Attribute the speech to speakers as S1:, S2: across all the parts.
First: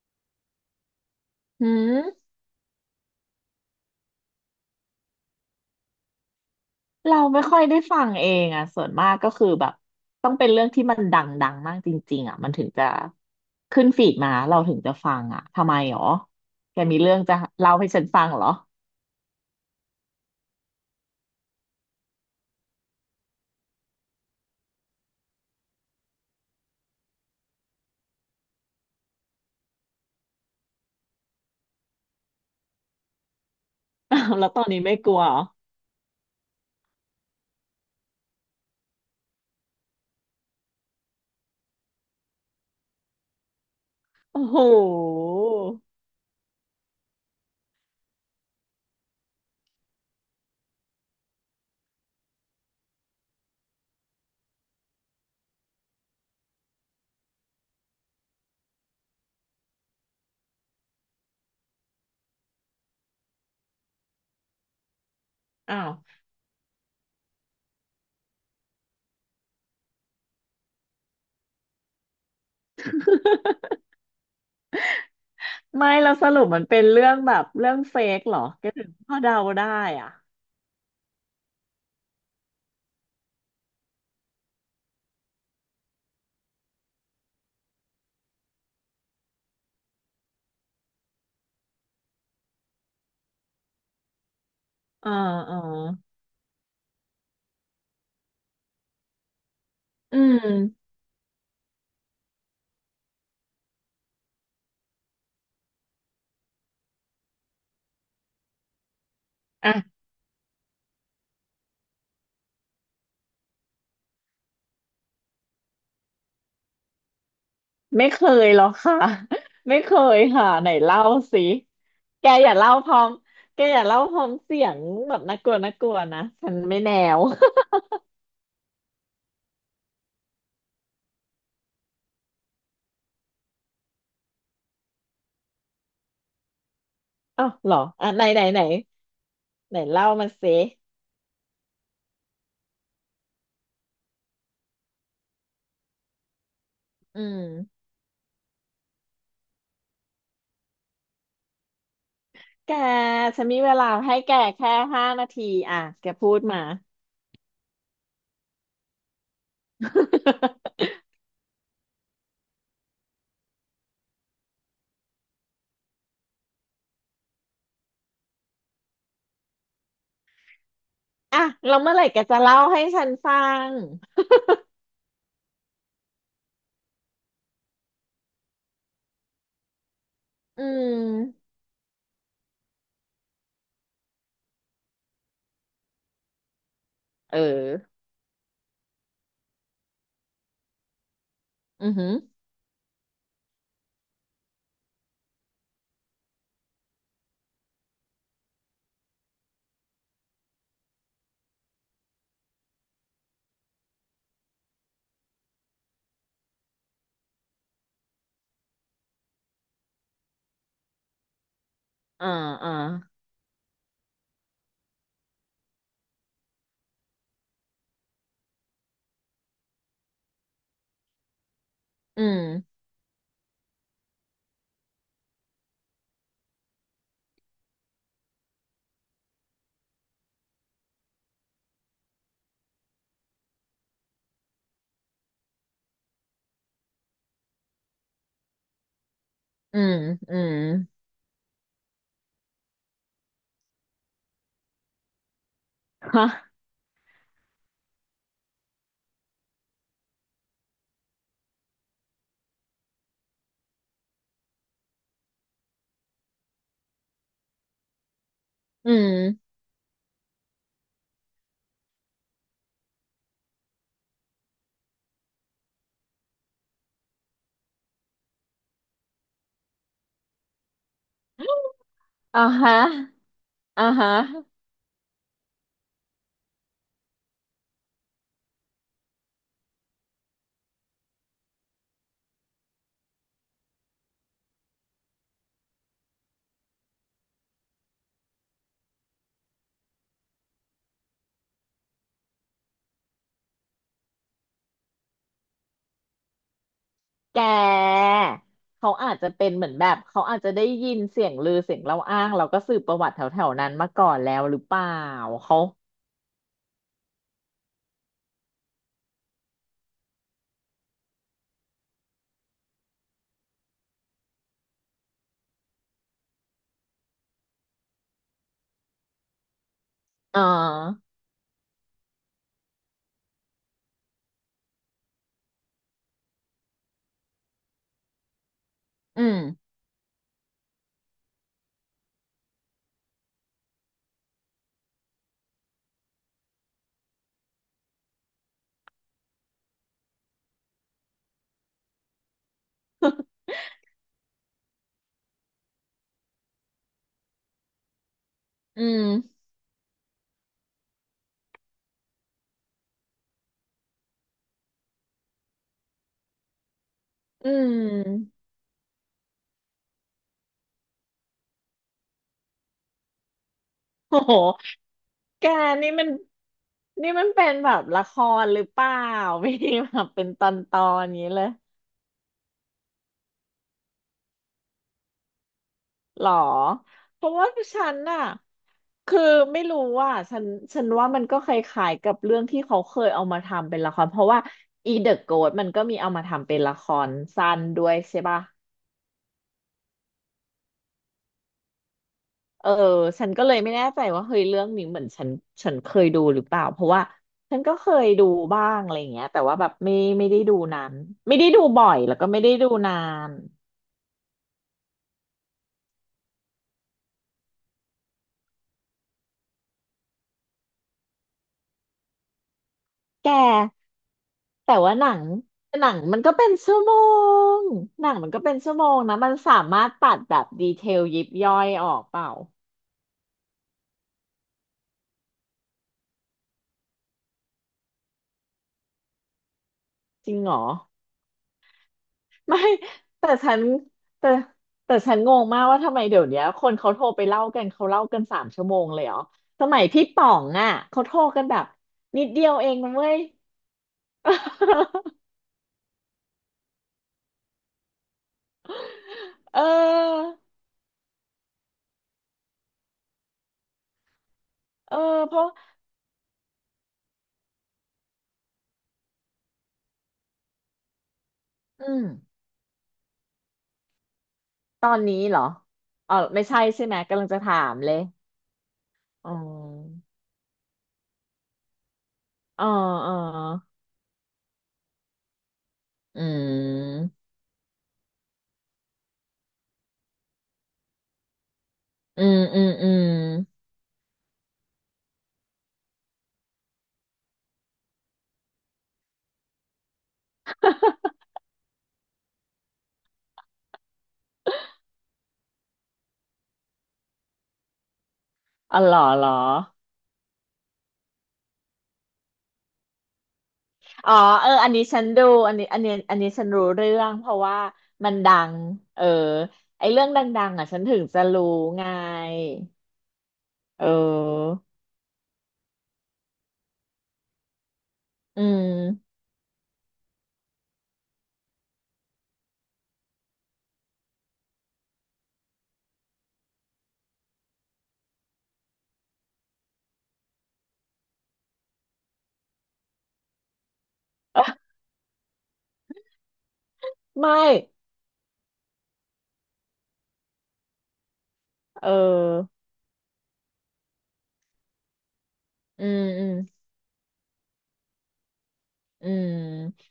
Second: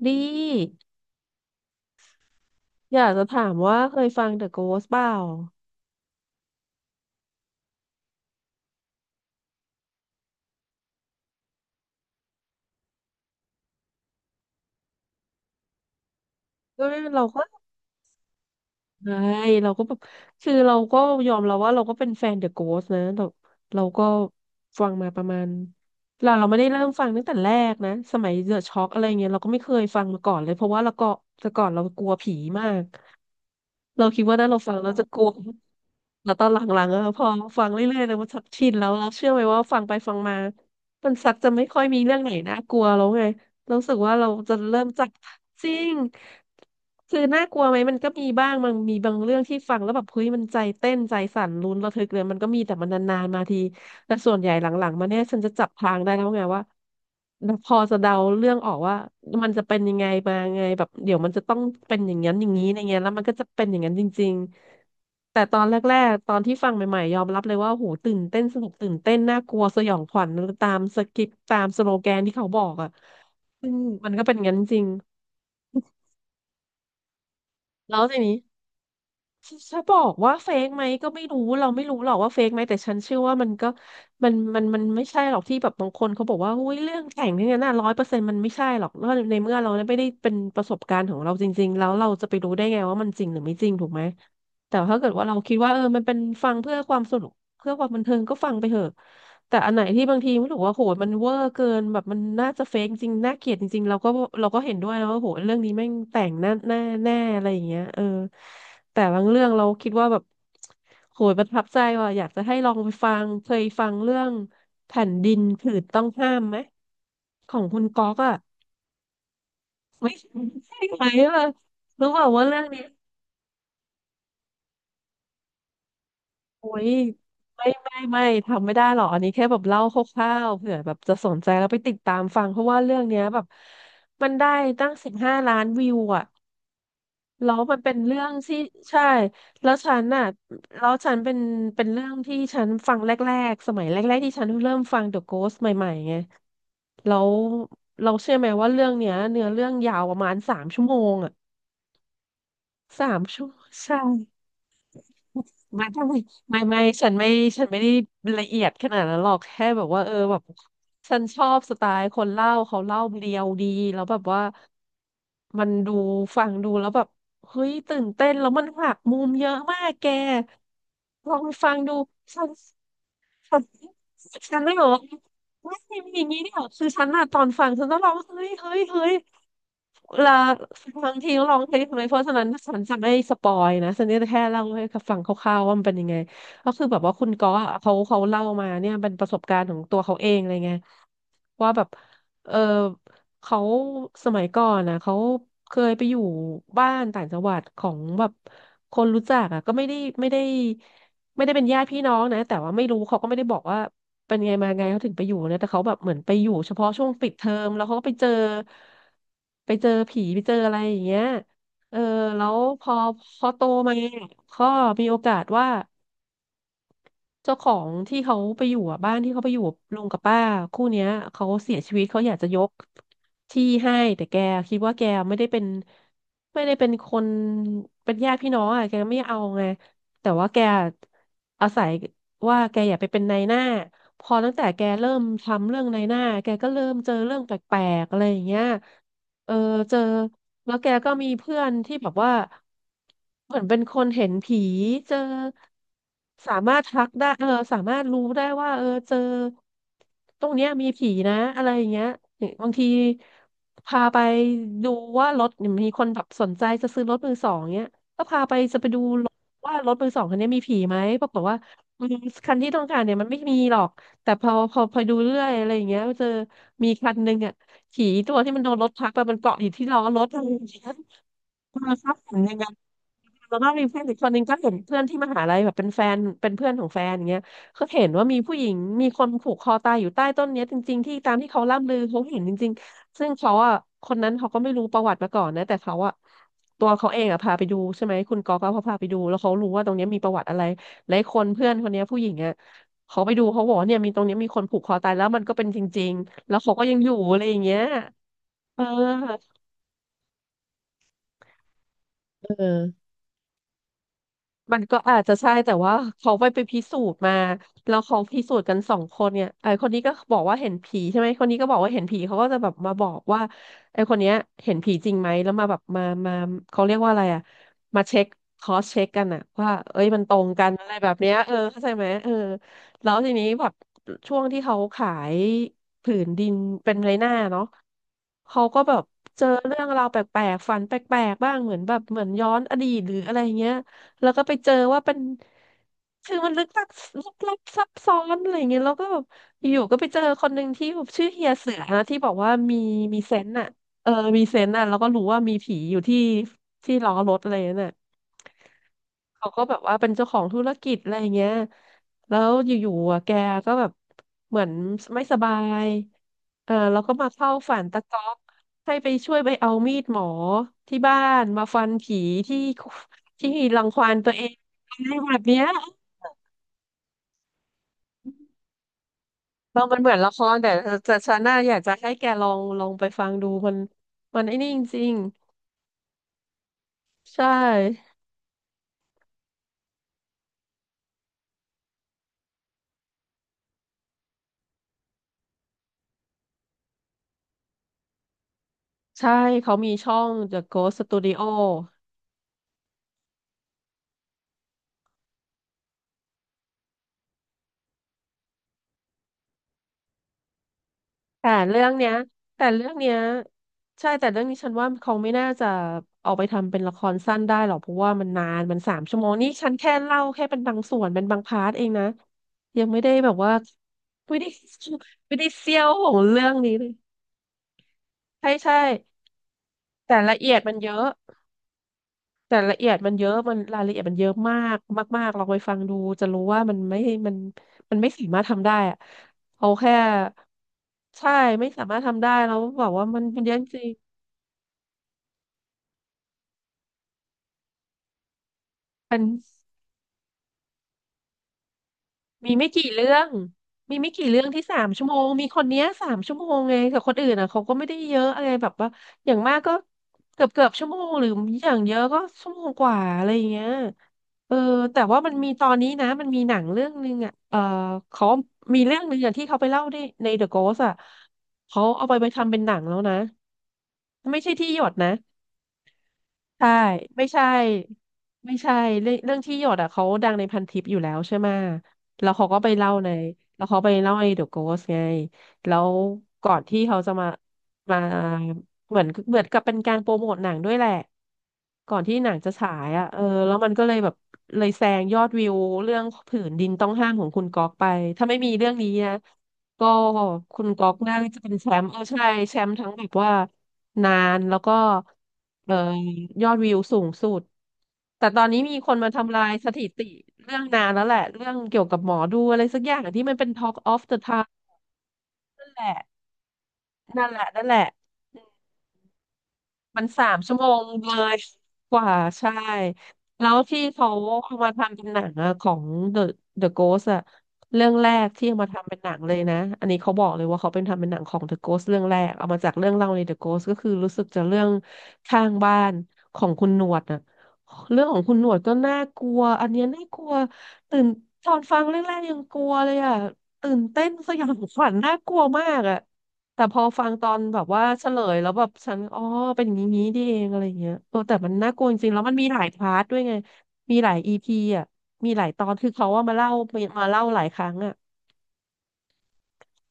S1: ดี
S2: หืม
S1: อยากจะถามว่าเคยฟัง The Ghost เปล่า
S2: เราไม่ค่อยได้ฟังเองอ่ะส่วนมากก็คือแบบต้องเป็นเรื่องที่มันดังๆมากจริงๆอ่ะมันถึงจะขึ้นฟีดมาเราถึงจะฟังอ่ะทำไมหรอแก
S1: เอ
S2: มีเรื่อง
S1: เรา
S2: จะ
S1: ก็
S2: เล่าให้ฉันฟังเหรอ
S1: ใช่เราก็แบบคือเราก็ยอมเราว่าเราก็เป็นแฟน The Ghost นะเราเราก็ฟังมาประมาณเราไม่ได้เริ่มฟังตั้งแต่แรกนะสมัย The Shock อะไรเงี้ยเราก็ไม่เคยฟังมาก่อนเลยเพราะว่าเราก็แต่ก่อนเรากลัวผีมาก เรา
S2: อ้า
S1: คิด
S2: ว
S1: ว่า
S2: แล้
S1: ถ้า
S2: ว
S1: เรา
S2: ตอน
S1: ฟัง
S2: นี้
S1: เรา
S2: ไม่
S1: จะ
S2: ก
S1: ก
S2: ลัว
S1: ลัว
S2: เหรอ
S1: แล้วตอนหลังๆอะพอฟังเรื่อยๆเลยมันชักชินแล้วเราเชื่อไหมว่าฟังไปฟังมามันซักจะไม่ค่อยมีเรื่องไหนน่ากลัวแล้วไงเรารู้สึกว่าเรา
S2: โอ้
S1: จะ
S2: โห
S1: เริ่มจากจริงคือน่ากลัวไหมมันก็มีบ้างมันมีบางเรื่องที่ฟังแล้วแบบเฮ้ยมันใจเต้นใจสั่นลุ้นระทึกเลยมันก็มีแต่มันนานๆมาที แต่ส่วนใหญ่หลังๆมาเนี่ยฉันจะจับทางได้แล้วไงว่าพอจะเดาเรื่องออกว่ามันจะเป็นยังไงมาไงแบบเดี๋ยวมันจะต้องเป็นอย่างนั้นอย่างนี้อย่างเงี้ยแล้วมันก็จะเป็นอย่างนั้นจริงๆแต่ตอนแร
S2: อ้าว
S1: กๆตอนที่ฟังใหม่ๆยอมรับเลยว่าโหตื่นเต้นสนุกตื่นเต้นน่ากลัวสยองขวัญตามสคริปต์ตามสโลแกนที่เขาบอกอ่ะซึ่งมันก็เป็นอย่างนั้นจริง
S2: ไม่เราสรุปมันเป็นเรื่องแบบเรื่องเฟ
S1: แล้วที
S2: กเห
S1: นี้
S2: รอแกถึงพอเดาได้
S1: จะบอ
S2: อ่ะ
S1: กว่าเฟกไหมก็ไม่รู้เราไม่รู้หรอกว่าเฟกไหมแต่ฉันเชื่อว่ามันก็มันไม่ใช่หรอกที่แบบบางคนเขาบอกว่าอุ้ยเรื่องแต่งเนี่ยนะร้อยเปอร์เซ็นต์มันไม่ใช่หรอกแล้วในเมื่อเราไม่ได้เป็นประสบการณ์ของเราจริงๆแล้วเราจะไปรู้ได้ไงว่ามันจริงหรือไม่จริงถูกไหมแต่ถ้าเกิ
S2: อ่า
S1: ดว่าเราคิด
S2: อ่า
S1: ว่าเออมันเป็นฟังเพื่อความสนุกเพื่อความบันเทิงก็ฟังไปเถอะ แต่อันไหนที่บา
S2: อื
S1: งที
S2: ม
S1: รู้สึกว่าโหมันเวอร์เกินแบบมันน่าจะเฟกจริงน่าเกลียดจริงๆเราก็เราก็เห็นด้วยนะว่าโหเรื่องนี้แม่งแต่งแน่แน่แน่อะไรอย่างเงี้ยเออแต่บางเรื่องเราคิด
S2: อ่ะ
S1: ว่าแบบโหประทับใจว่ะอยากจะให้ลองไปฟังเคยฟังเรื่องแผ่นดินผืนต้องห้ามไหมของคุณก๊
S2: ไม่
S1: อก
S2: เค
S1: อะ
S2: ยหรอกค่ะ ไม่เค
S1: ไม่
S2: ย
S1: ใช
S2: ค่ะไหน
S1: ่
S2: เล่า
S1: ไหมอะ
S2: สิ
S1: รู้เป
S2: แก
S1: ล่าว่า
S2: อย่า
S1: เรื่อง
S2: เล่า
S1: นี้
S2: พร้อมแกอย่าเล่าพร้อมเสียงแบบน่ากลัวน่ากลัวนะฉัน
S1: โอ้
S2: ไม่
S1: ย
S2: แนว
S1: ไม่ ไม่ไม่ทำไม่ได้หรอกอันนี้แค่แบบเล่าคร่าวๆเผื่อแบบจะสนใจแล้วไปติดตามฟังเพราะว่าเรื่องเนี้ยแบบมันได้ตั้ง15 ล้านวิวอ่ะ
S2: อ้า
S1: แล้
S2: ว
S1: ว
S2: เหร
S1: มั
S2: อ
S1: นเป็น
S2: อ่ะ
S1: เรื่
S2: ไหน
S1: อง
S2: ไหน
S1: ที่
S2: ไหน
S1: ใช่แล้ว
S2: ไหน
S1: ฉัน
S2: เล่า
S1: น่ะ
S2: มาสิ
S1: แล้วฉันเป็นเป็นเรื่องที่ฉันฟังแรกๆสมัยแรกๆที่ฉันเริ่มฟัง The Ghost ใหม่ๆไงแล้
S2: อื
S1: ว
S2: ม
S1: เราเชื่อไหมว่าเรื่องเนี้ยเนื้อเรื่องยาวประมาณสามชั่วโมงอ่ะ
S2: แก
S1: สาม
S2: ฉั
S1: ชั่ว
S2: น
S1: โม
S2: มี
S1: ง
S2: เวลา
S1: ใช่
S2: ให้แกแค่5 นาทีอ่ะ
S1: ไม่ไม่
S2: แก
S1: ไม
S2: พูด
S1: ่
S2: มา
S1: ไม่ฉันไม่ฉันไม่ได้ละเอียดขนาดนั้นหรอกแค่แบบว่าเออแบบ ฉันชอบสไตล์คนเล่าเขาเล่าเรียวดีแล้วแบบว่ามันดูฟังดูแล้วแบบเฮ้ยตื่นเต้นแล้วมันหักมุมเยอะมากแกลอ
S2: อ่ะ
S1: งฟั
S2: แล้
S1: ง
S2: ว
S1: ดู
S2: เมื่อไหร่แกจะเล่าให้ฉันฟั
S1: ฉัน
S2: ง
S1: ฉันเลยบอกว่าไม่มีอย่างนี้เนี่ยคือฉันอะตอนฟังฉันก็ร้องเฮ้ยเฮ้ยเฮ้ยเวลา
S2: อื
S1: ฟังทีก็
S2: ม
S1: ร้องเพลงทำไมเพราะฉะนั้นฉันจะไม่สปอยนะฉันจะแค่เล่าให้ฟังคร่าวๆว่ามันเป็นยังไงก็คือแบบว่าคุณ
S2: เออ
S1: ก๊อฟอะเขาเล่ามาเนี่ยเป็นประสบการณ์ของตัวเขาเองอะไรเงี้ยว่าแบบ
S2: อือหือ
S1: เออเขาสมัยก่อนนะเขาเคยไปอยู่บ้านต่างจังหวัดของแบบคนรู้จักอ่ะก็ไม่ได้ ไม่ได้เป็นญาติพี่น้องนะแต่ว่าไม่รู้เขาก็ไม่ได้บอกว่าเป็นไงมาไงเขาถึงไปอยู่นะแต่เขาแบบเหมือนไปอยู่เฉพาะช่วงปิดเทอมแล้วเขาก็ไปเจอไปเจอผีไปเจออะไรอย่างเงี้ยเออ
S2: อ่า
S1: แล้ว
S2: อ่า
S1: พอพอโตมาก็มีโอกาสว่า เจ้าของที่เขาไปอยู่อ่ะบ้านที่เขาไปอยู่ลุงกับป้าคู่เนี้ยเขาเสียชีวิตเขา
S2: อื
S1: อยากจะยก
S2: ม
S1: ที่ให้แต่แกคิดว่าแกไม่ได้เป็นไม่ได้เป็นญาติพี่น้องอ่ะแกไม่เอาไงแต่ว่าแกอาศัยว่าแกอยากไปเป็นนายหน้าพอตั้งแต่แกเริ่มทำเรื่องนายหน้าแกก็เริ่มเจอเรื่องแปลกๆอะไรอย่างเงี้ย เออ
S2: อื
S1: เจ
S2: ม
S1: อ
S2: อืม
S1: แล้วแกก็มีเพื่อนที่แบบว่าเหมือนเป็นคนเห็นผีเจอ
S2: ฮะ
S1: สามารถทักได้เออสามารถรู้ได้ว่าเออเจอตรงเนี้ยมีผีนะอะไรอย่างเงี้ยบางทีพาไปดูว่ารถเนี่ยมีคนแบบสนใจจะซื้อรถมือสองเนี้ยก็พาไปจะไป
S2: อื
S1: ดู
S2: ม
S1: รถว่ารถมือสองคันนี้มีผีไหมปรากฏว่าอืมคันที่ต้องการเนี่ยมันไม่มีหรอกแต่พอดูเรื่อยอะไรอย่างเงี้ยเจอมีคันหนึ่งอ่ะ ผีตัวที่มันโดนรถทับอะมันเกาะอยู่ที่ล้อรถอะไรอย่างเงี้ยเออครับเห็
S2: อ่า
S1: นอย่างนั้
S2: ฮะ
S1: นแล้วก็มี
S2: อ่า
S1: เพื่อน
S2: ฮะ
S1: อีกคนนึงก็เห็นเพื่อนที่มหาลัยแบบเป็นแฟนเป็นเพื่อนของแฟนอย่างเงี้ยก็เห็นว่ามีผู้หญิงมีคนผูกคอตายอยู่ใต้ต้นเนี้ยจริงๆที่ตามที่เขาล่ำลือเขาเห็นจริงๆซึ่งเขาอ่ะคนนั้นเขาก็ไม่รู้ประวัติมาก่อนนะแต่เขาอ่ะตัวเขาเองอ่ะพาไปดูใช่ไหมคุณกอก็พาไปดูแล้วเขารู้ว่าตรงเนี้ยมีประวัติอะไรหลายคนเพื่อนคนเนี้ยผู้หญิงอ่ะเขาไปดูเขาบอกว่าเนี่ยมีตรงเนี้ยมีคนผูกคอตายแล้วมันก็เป็นจริงๆแล้วเขาก็ยังอยู่อะ
S2: แ
S1: ไรอย่างเงี้ย
S2: ก
S1: เออ
S2: เขาอาจจะเป็นเหมือนแบบเขาอาจจะได้ยินเสียงลือเสียงเล่าอ้างเราก็
S1: เอ
S2: สืบประ
S1: อ
S2: วัติแถวๆนั้นมาก่อนแล้วหรือเป
S1: มัน
S2: ล่า
S1: ก็อาจจะใช่
S2: เขา
S1: แต่ว่าเขาไปพิสูจน์มาแล้วเขาพิสูจน์กันสองคนเนี่ยไอคนนี้ก็บอกว่าเห็นผีใช่ไหมคนนี้ก็บอกว่าเห็นผีเขาก็จะแบบมาบอกว่าไอคนเนี้ยเห็นผีจริงไหมแล้วมาแบบมาเขาเรียกว่าอะไรอ่ะมาเช็คคอสเช็คกันอ่ะว่าเอ้ยมันตร
S2: อ่
S1: งกันอะไรแบ
S2: า
S1: บเนี้ยเออเข้าใจไหมเออแล้วทีนี้แบบช่วงที่เขาขายผืนดินเป็นไรหน้าเนาะเขาก็แบบ
S2: อืม
S1: เจอเรื่องราวแปลกๆฝันแปลกๆบ้างเหมือนแบบเหมือนย้อนอดีตหรืออะไรเงี้ย แล้วก็ไปเจอว่าเป็นคือมันลึกลับลึกลับซับซ้อนอะไรอย่างเงี้ยแล้วก็แบบอยู่ๆก็ไปเจอคนหนึ่งที่แบบชื่อเฮียเสือนะที่บอกว่ามีเซนต์อ่ะเออมีเซนต์อ่ะแล้วก็รู้ว่ามีผีอยู่ที่ล้อรถอะไรนั่นน่ะ
S2: อืม
S1: เขาก็แบบว่าเป็นเจ้าของธุรกิจอะไรอย่างเงี้ยแล้วอยู่ๆอ่ะแกก็แบบเหมือนไม่สบายเออแล้วก็มา
S2: อื
S1: เข้าฝันตะก๊อก
S2: ม
S1: ให้ไปช่วยไปเอามีดหมอที่บ้านมาฟันผีที่ ที่รังควา น
S2: โอ้
S1: ตั
S2: โห
S1: วเองอะไรแบบ
S2: แก
S1: เนี้ย
S2: นี่มันเป็นแบบละครหรือเปล่า ไม่ได้
S1: เรามั
S2: แบ
S1: น
S2: บ
S1: เหมือน
S2: เป็น
S1: ละค
S2: ตอ
S1: รแต่
S2: นๆอ
S1: แต่
S2: ย่างนี้
S1: ฉัน
S2: เลย
S1: น่าอยากจะให้แกลองไปฟังดูมันมันไอ้นี่จริง
S2: หรอเพ
S1: ๆ
S2: ราะ
S1: ใช่
S2: ว่าฉันน่ะคือไม่รู้ว่าฉันว่ามันก็คล้ายๆกับเรื่องที่เขาเคยเอามาทำเป็นละครเพราะว่าอีเดอะโกสมันก็มีเอามาทำเป็นละครสั้นด้วยใช่ป่ะ
S1: ใช่เขามีช่อง The Ghost Studio
S2: เออฉันก็เลยไม่แน่ใจว่าเฮ้ยเรื่องนี้เหมือนฉันเคยดูหรือเปล่าเพราะว่าฉันก็เคยดูบ้างอะไรอย่างเงี้ยแต่ว่าแบบไม่ได้ดูนานไม่ได้
S1: แต่
S2: ดู
S1: เรื่
S2: บ่
S1: อ
S2: อ
S1: ง
S2: ย
S1: เนี้ย
S2: แล้วก็ไม่ได้
S1: แต่
S2: ดู
S1: เรื่อ
S2: นา
S1: งเนี้ย
S2: น
S1: ใช่แต่เรื่องนี้ฉันว่าเขาไม่น่าจะเอาไปทำเป็นละครสั้นได้หรอกเพราะว่ามันนานมันสามชั่วโมงนี่ฉันแค่เล่าแค่เป็นบางส่วนเป็นบางพาร์ทเองนะยังไม่ได้แบ
S2: แก
S1: บว่าไม่ได้
S2: แต่ว่าหนัง
S1: ไม่ได้เซียวของ
S2: มันก็
S1: เรื่
S2: เป็
S1: อ
S2: น
S1: งนี้
S2: ชั่ว
S1: เลย
S2: โมงหนังมันก็
S1: ใช่
S2: เป็นชั่
S1: ใช่
S2: วโมงนะมันสามารถตั
S1: แต่
S2: ด
S1: ละ
S2: แบบ
S1: เอียด
S2: ดี
S1: มัน
S2: เท
S1: เย
S2: ล
S1: อะ
S2: ยิบย่อยออกเปล่า
S1: แต่ละเอียดมันเยอะมันรายละเอียดมันเยอะมากมากๆลองไปฟังดูจะรู้ว่ามันมันไม่สามารถทำได้อะเอาแค่
S2: จริงเหรอ
S1: ใช่ไม่สามารถทำได้แล้ว
S2: ไม่
S1: บอกว่ามัน
S2: แต่
S1: มันเย
S2: ฉั
S1: อะ
S2: น
S1: จริง
S2: แต่แต่ฉันงงมากว่าทำไมเดี๋ยวเนี้ยคนเขาโทรไปเล่ากันเขาเล่ากัน3 ชั่วโมงเลย
S1: ๆ
S2: เหร
S1: เน
S2: อสมัยพี่ป๋องอ่ะเขาโทรกันแบบนิดเดีย
S1: มี
S2: ว
S1: ไม่
S2: เอง
S1: กี่
S2: นะ
S1: เรื่
S2: เว้
S1: อ
S2: ย
S1: ง มีไม่กี่เรื่องที่สามชั่วโมงมีคนเนี้ยสามชั่วโมงไงแต่คนอื่นอ่ะเขาก็ไม่ได้เยอะอะไรแบบว่าอย่าง มาก
S2: เ
S1: ก็
S2: ออ
S1: เกือบชั่วโมงหรืออย่างเยอะก็ชั่วโมงกว่าอะไรอย่างเงี้ยเออ
S2: เออ
S1: แต่ว่ามั
S2: เพ
S1: น
S2: ราะ
S1: มีตอนนี้นะมันมีหนังเรื่องนึงอ่ะเออเขามีเรื่องนึงอย่างที่เขาไปเล่าใน The Ghost อ่ะเขา
S2: อืม
S1: เอาไปทำเป็นหนังแล้วนะไม่ใช่ที่หย
S2: ตอ
S1: ด
S2: น
S1: นะ
S2: นี้เหรออ๋อไม่ใช่
S1: ใช่
S2: ใช่ไหมกำ
S1: ไม่
S2: ลังจะ
S1: ใช่
S2: ถามเลย
S1: ไม่ใช่
S2: อ๋
S1: เรื่องที่หยดอ่ะ
S2: อ
S1: เขาดังในพันทิปอยู่แล้วใช่ไหมแล้วเขาก็
S2: อ๋อ
S1: ไปเล่าใน
S2: อ๋อ
S1: แล้วเขาไปเล่าในเดอะโกสไงแล้ว
S2: อื
S1: ก่อนที่เขาจะ
S2: ม
S1: มาเหมือนเหมือนกับเป็นการโปรโมทหนังด้วยแหละ ก่อนที่
S2: อื
S1: หนั
S2: ม
S1: งจะ
S2: อืม
S1: ฉา
S2: อื
S1: ย
S2: ม
S1: อ่ะเออแล้วมันก็เลยแซงยอดวิวเรื่องผืนดินต้องห้ามของคุณก๊อกไป ถ้าไม่มีเรื่องนี้นะก็คุณก๊อกน่าจะเป็นแชมป์เออใช่ แชมป์ทั้งแบบว่านานแล้วก็เออยอดวิวสูงสุด แต่ตอนนี้มี
S2: อ๋อ
S1: ค
S2: เหร
S1: น
S2: อ
S1: มา
S2: เหรอ
S1: ทำลายสถิติเรื่องนานแล้วแหละเรื่องเกี่ยวกับหมอดูอะไรสักอย่างที่มันเป็น Talk of
S2: อ๋อ
S1: the
S2: เอ
S1: Town
S2: ออันนี้ฉันดู
S1: นั่นแหละ
S2: อันนี้ฉันรู้เรื่องเพ
S1: นั่นแห
S2: ราะ
S1: ละ
S2: ว่า
S1: นั่นแหละ
S2: มันดังเออไอ
S1: มั
S2: เรื่
S1: น
S2: องด
S1: สาม
S2: ัง
S1: ชั่
S2: ๆ
S1: วโม
S2: อ่ะฉั
S1: ง
S2: นถึง
S1: เล
S2: จะ
S1: ย
S2: รู้ไง
S1: กว่าใช่แล้วที่
S2: เอ
S1: เขา
S2: อ
S1: เอามาทำเป็นหนังอะของ The The Ghost อะเรื่องแรก
S2: อื
S1: ที่เอามาทำเป็นหนั
S2: ม
S1: งเลยนะอันนี้เขาบอกเลยว่าเขาเป็นทำเป็นหนังของ The Ghost เรื่องแรกเอามาจากเรื่องเล่าใน The Ghost ก็คือรู้สึกจะเรื่องข้างบ้านของคุณหนวดอะเรื่องของคุณหนวดก็น่ากลัวอันเนี้ยน่ากลัวตื่นตอนฟังแรกๆยังกลัวเลยอะตื่นเต้นสยองขวัญน่ากลัวมากอะ แต่พอฟังตอ
S2: ไม่
S1: นแบบว่าเฉลยแล้วแบบฉันอ๋อเป็นอย่างนี้นี่เองอะไรอย่างเงี้ยเออแต่มันน่าก
S2: เ
S1: ลัวจริงๆแล้วมันมี
S2: ออ
S1: หลายพาร์ทด้วยไงมีหลายอีพีอ่ะมีหลายตอน
S2: อื
S1: คือ
S2: ม
S1: เขาว่า
S2: อืม
S1: มาเล่าหลายครั้งอ่ะ
S2: อืม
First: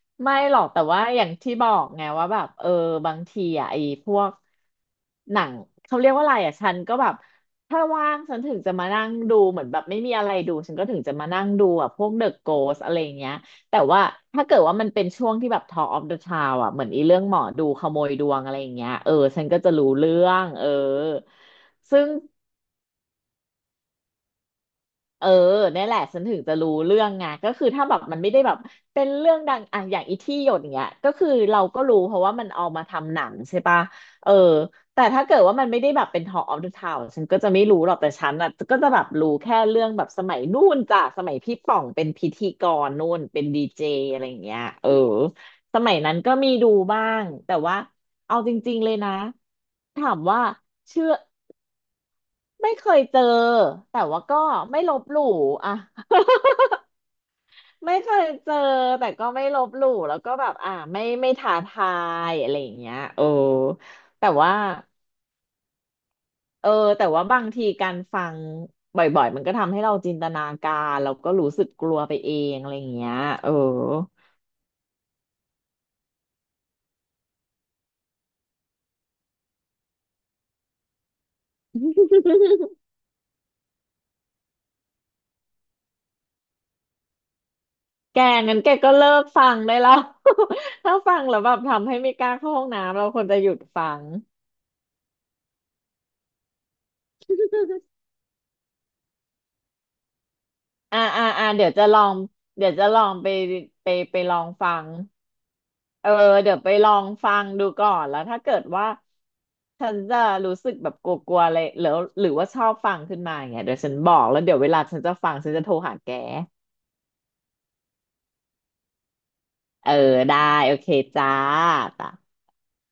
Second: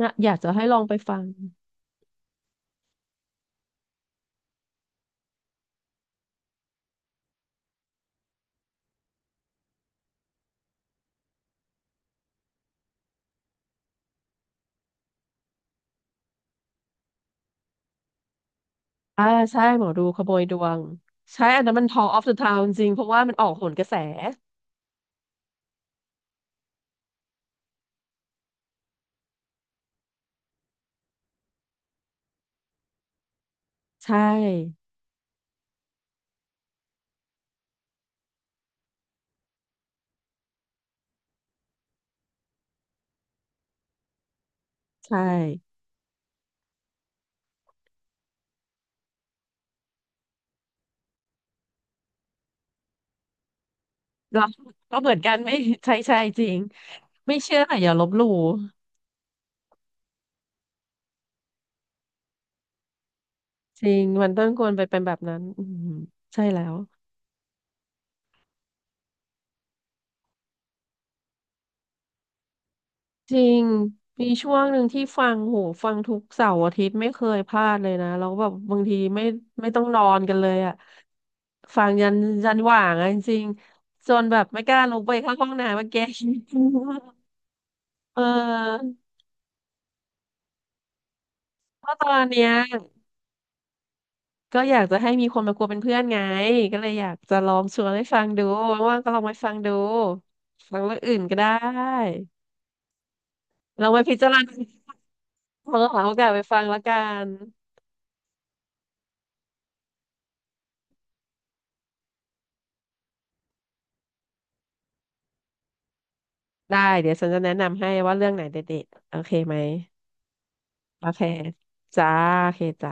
S1: นะอยา
S2: ไม่
S1: กจะ
S2: หรอ
S1: ให้
S2: ก
S1: ลอ
S2: แต่
S1: งไป
S2: ว่า
S1: ฟั
S2: อ
S1: ง
S2: ย่างที่บอกไงว่าแบบเออบางทีอ่ะไอ้พวกหนังเขาเรียกว่าอะไรอ่ะฉันก็แบบถ้าว่างฉันถึงจะมานั่งดูเหมือนแบบไม่มีอะไรดูฉันก็ถึงจะมานั่งดูอ่ะพวก The Ghost อะไรเงี้ยแต่ว่าถ้าเกิดว่ามันเป็นช่วงที่แบบ Talk of the Town อ่ะเหมือนอีเรื่องหมอดูขโมยดวงอะไรอย่างเงี้ยเออ
S1: อ่า
S2: ฉันก็
S1: ใช่
S2: จะ
S1: หม
S2: รู้
S1: อดู
S2: เรื่
S1: ข
S2: อ
S1: โมย
S2: ง
S1: ด
S2: เอ
S1: ว
S2: อ
S1: งใช่อันนั้นมัน
S2: ซึ่
S1: Talk
S2: ง
S1: of the Town จริงๆเพราะว่ามันออกโหนกระแส
S2: เออเนี่ยแหละฉันถึงจะรู้เรื่องไงก็คือถ้าแบบมันไม่ได้แบบเป็นเรื่องดังอ่ะอย่างอีที่หยดเนี้ยก็คือเราก็รู้เพราะว่ามันเอามาทำหนังใช่ปะ
S1: ใช
S2: เออ
S1: ่
S2: แต่ถ้าเกิดว่ามันไม่ได้แบบเป็น Talk of the Town ฉันก็จะไม่รู้หรอกแต่ฉันอ่ะก็จะแบบรู้แค่เรื่องแบบสมัยนู่นจ้ะสมัยพี่ป่องเป็นพิธีกรนู่นเป็นดีเจอะไรอย่างเงี้ยเออ
S1: ใช่
S2: สมัยนั้นก็มีดูบ้างแต่ว่าเอาจริงๆเลยนะถามว่าเชื่อ ไม่เคยเจอแต่ว่าก็
S1: เรา
S2: ไม่ ล
S1: ก็
S2: บ
S1: เหมื
S2: ห
S1: อน
S2: ลู่
S1: กันไม่
S2: อะ
S1: ใช่ใช่จริง ไม่เชื่ออย่า
S2: ไม่
S1: ลบ
S2: เค
S1: ห
S2: ย
S1: ลู่
S2: เจอแต่ก็ไม่ลบหลู่แล้วก็แบบอ่าไม่ท้าทายอะไรอย่างเงี้ยโอ้
S1: จริงมั
S2: แต่
S1: นต้อง
S2: ว่า
S1: ควรไปเป็นแบบนั้นอืมใช่แล้
S2: เออ
S1: ว
S2: แต่ว่าบางทีการฟังบ่อยๆมันก็ทำให้เราจินตนาการแล้วก็รู้สึกกลัวไปเองอะไรอย่างเงี้ย
S1: จริ
S2: เออ
S1: ง มีช่วงหนึ่งที่ฟังโหฟังทุกเสาร์อาทิตย์ไม่เคยพลาดเลยนะแล้วแบบบางทีไม่ต้องนอนกันเลยอะฟังยันหว่างอะจริงๆจนแบบไม่กล้าลงไปเข้าห้องน้ำมาแก เ
S2: แกงั้นแก
S1: ออ
S2: ก็เลิกฟังได้แล้ว ถ้าฟังแล้วแบบ
S1: เพ
S2: ทำให้
S1: ราะตอ
S2: ไม่ก
S1: น
S2: ล้า
S1: เนี้
S2: เข้า
S1: ย
S2: ห้องน้ำเราควรจะหยุดฟัง
S1: ก็อยากจะให้มีคนมากลัวเป็นเพื่อนไง ก็เลยอยากจะลองชวนให้ฟังดูว่างๆก็ลองไปฟังดูฟังเรื่อ
S2: อ่า
S1: งอื่น
S2: อ่า
S1: ก็
S2: อ่า
S1: ได้
S2: เดี๋ยวจะลองเดี๋ยวจะลองไป
S1: ล
S2: ไป
S1: องไปพิจา
S2: ล
S1: ร
S2: อ
S1: ณ
S2: งฟัง
S1: า ลองหา
S2: เอ
S1: โอ
S2: อ
S1: กาสไป
S2: เดี๋ย
S1: ฟั
S2: ว
S1: ง
S2: ไป
S1: ละ
S2: ลอ
S1: กั
S2: ง
S1: น
S2: ฟังดูก่อนแล้วถ้าเกิดว่าฉันจะรู้สึกแบบกลัวๆอะไรหรือว่าชอบฟังขึ้นมาอย่างเงี้ยเดี๋ยวฉันบอกแล้วเดี๋ยวเวลาฉันจะฟังฉันจะโทรหาแก
S1: ได้เดี๋ยวฉันจะแนะนำให้ว่าเรื่องไหนเด็ดๆโอเคไหม
S2: เออได้โอเค
S1: โอเค
S2: จ้า
S1: จ้า
S2: ตา
S1: โอเคจ้า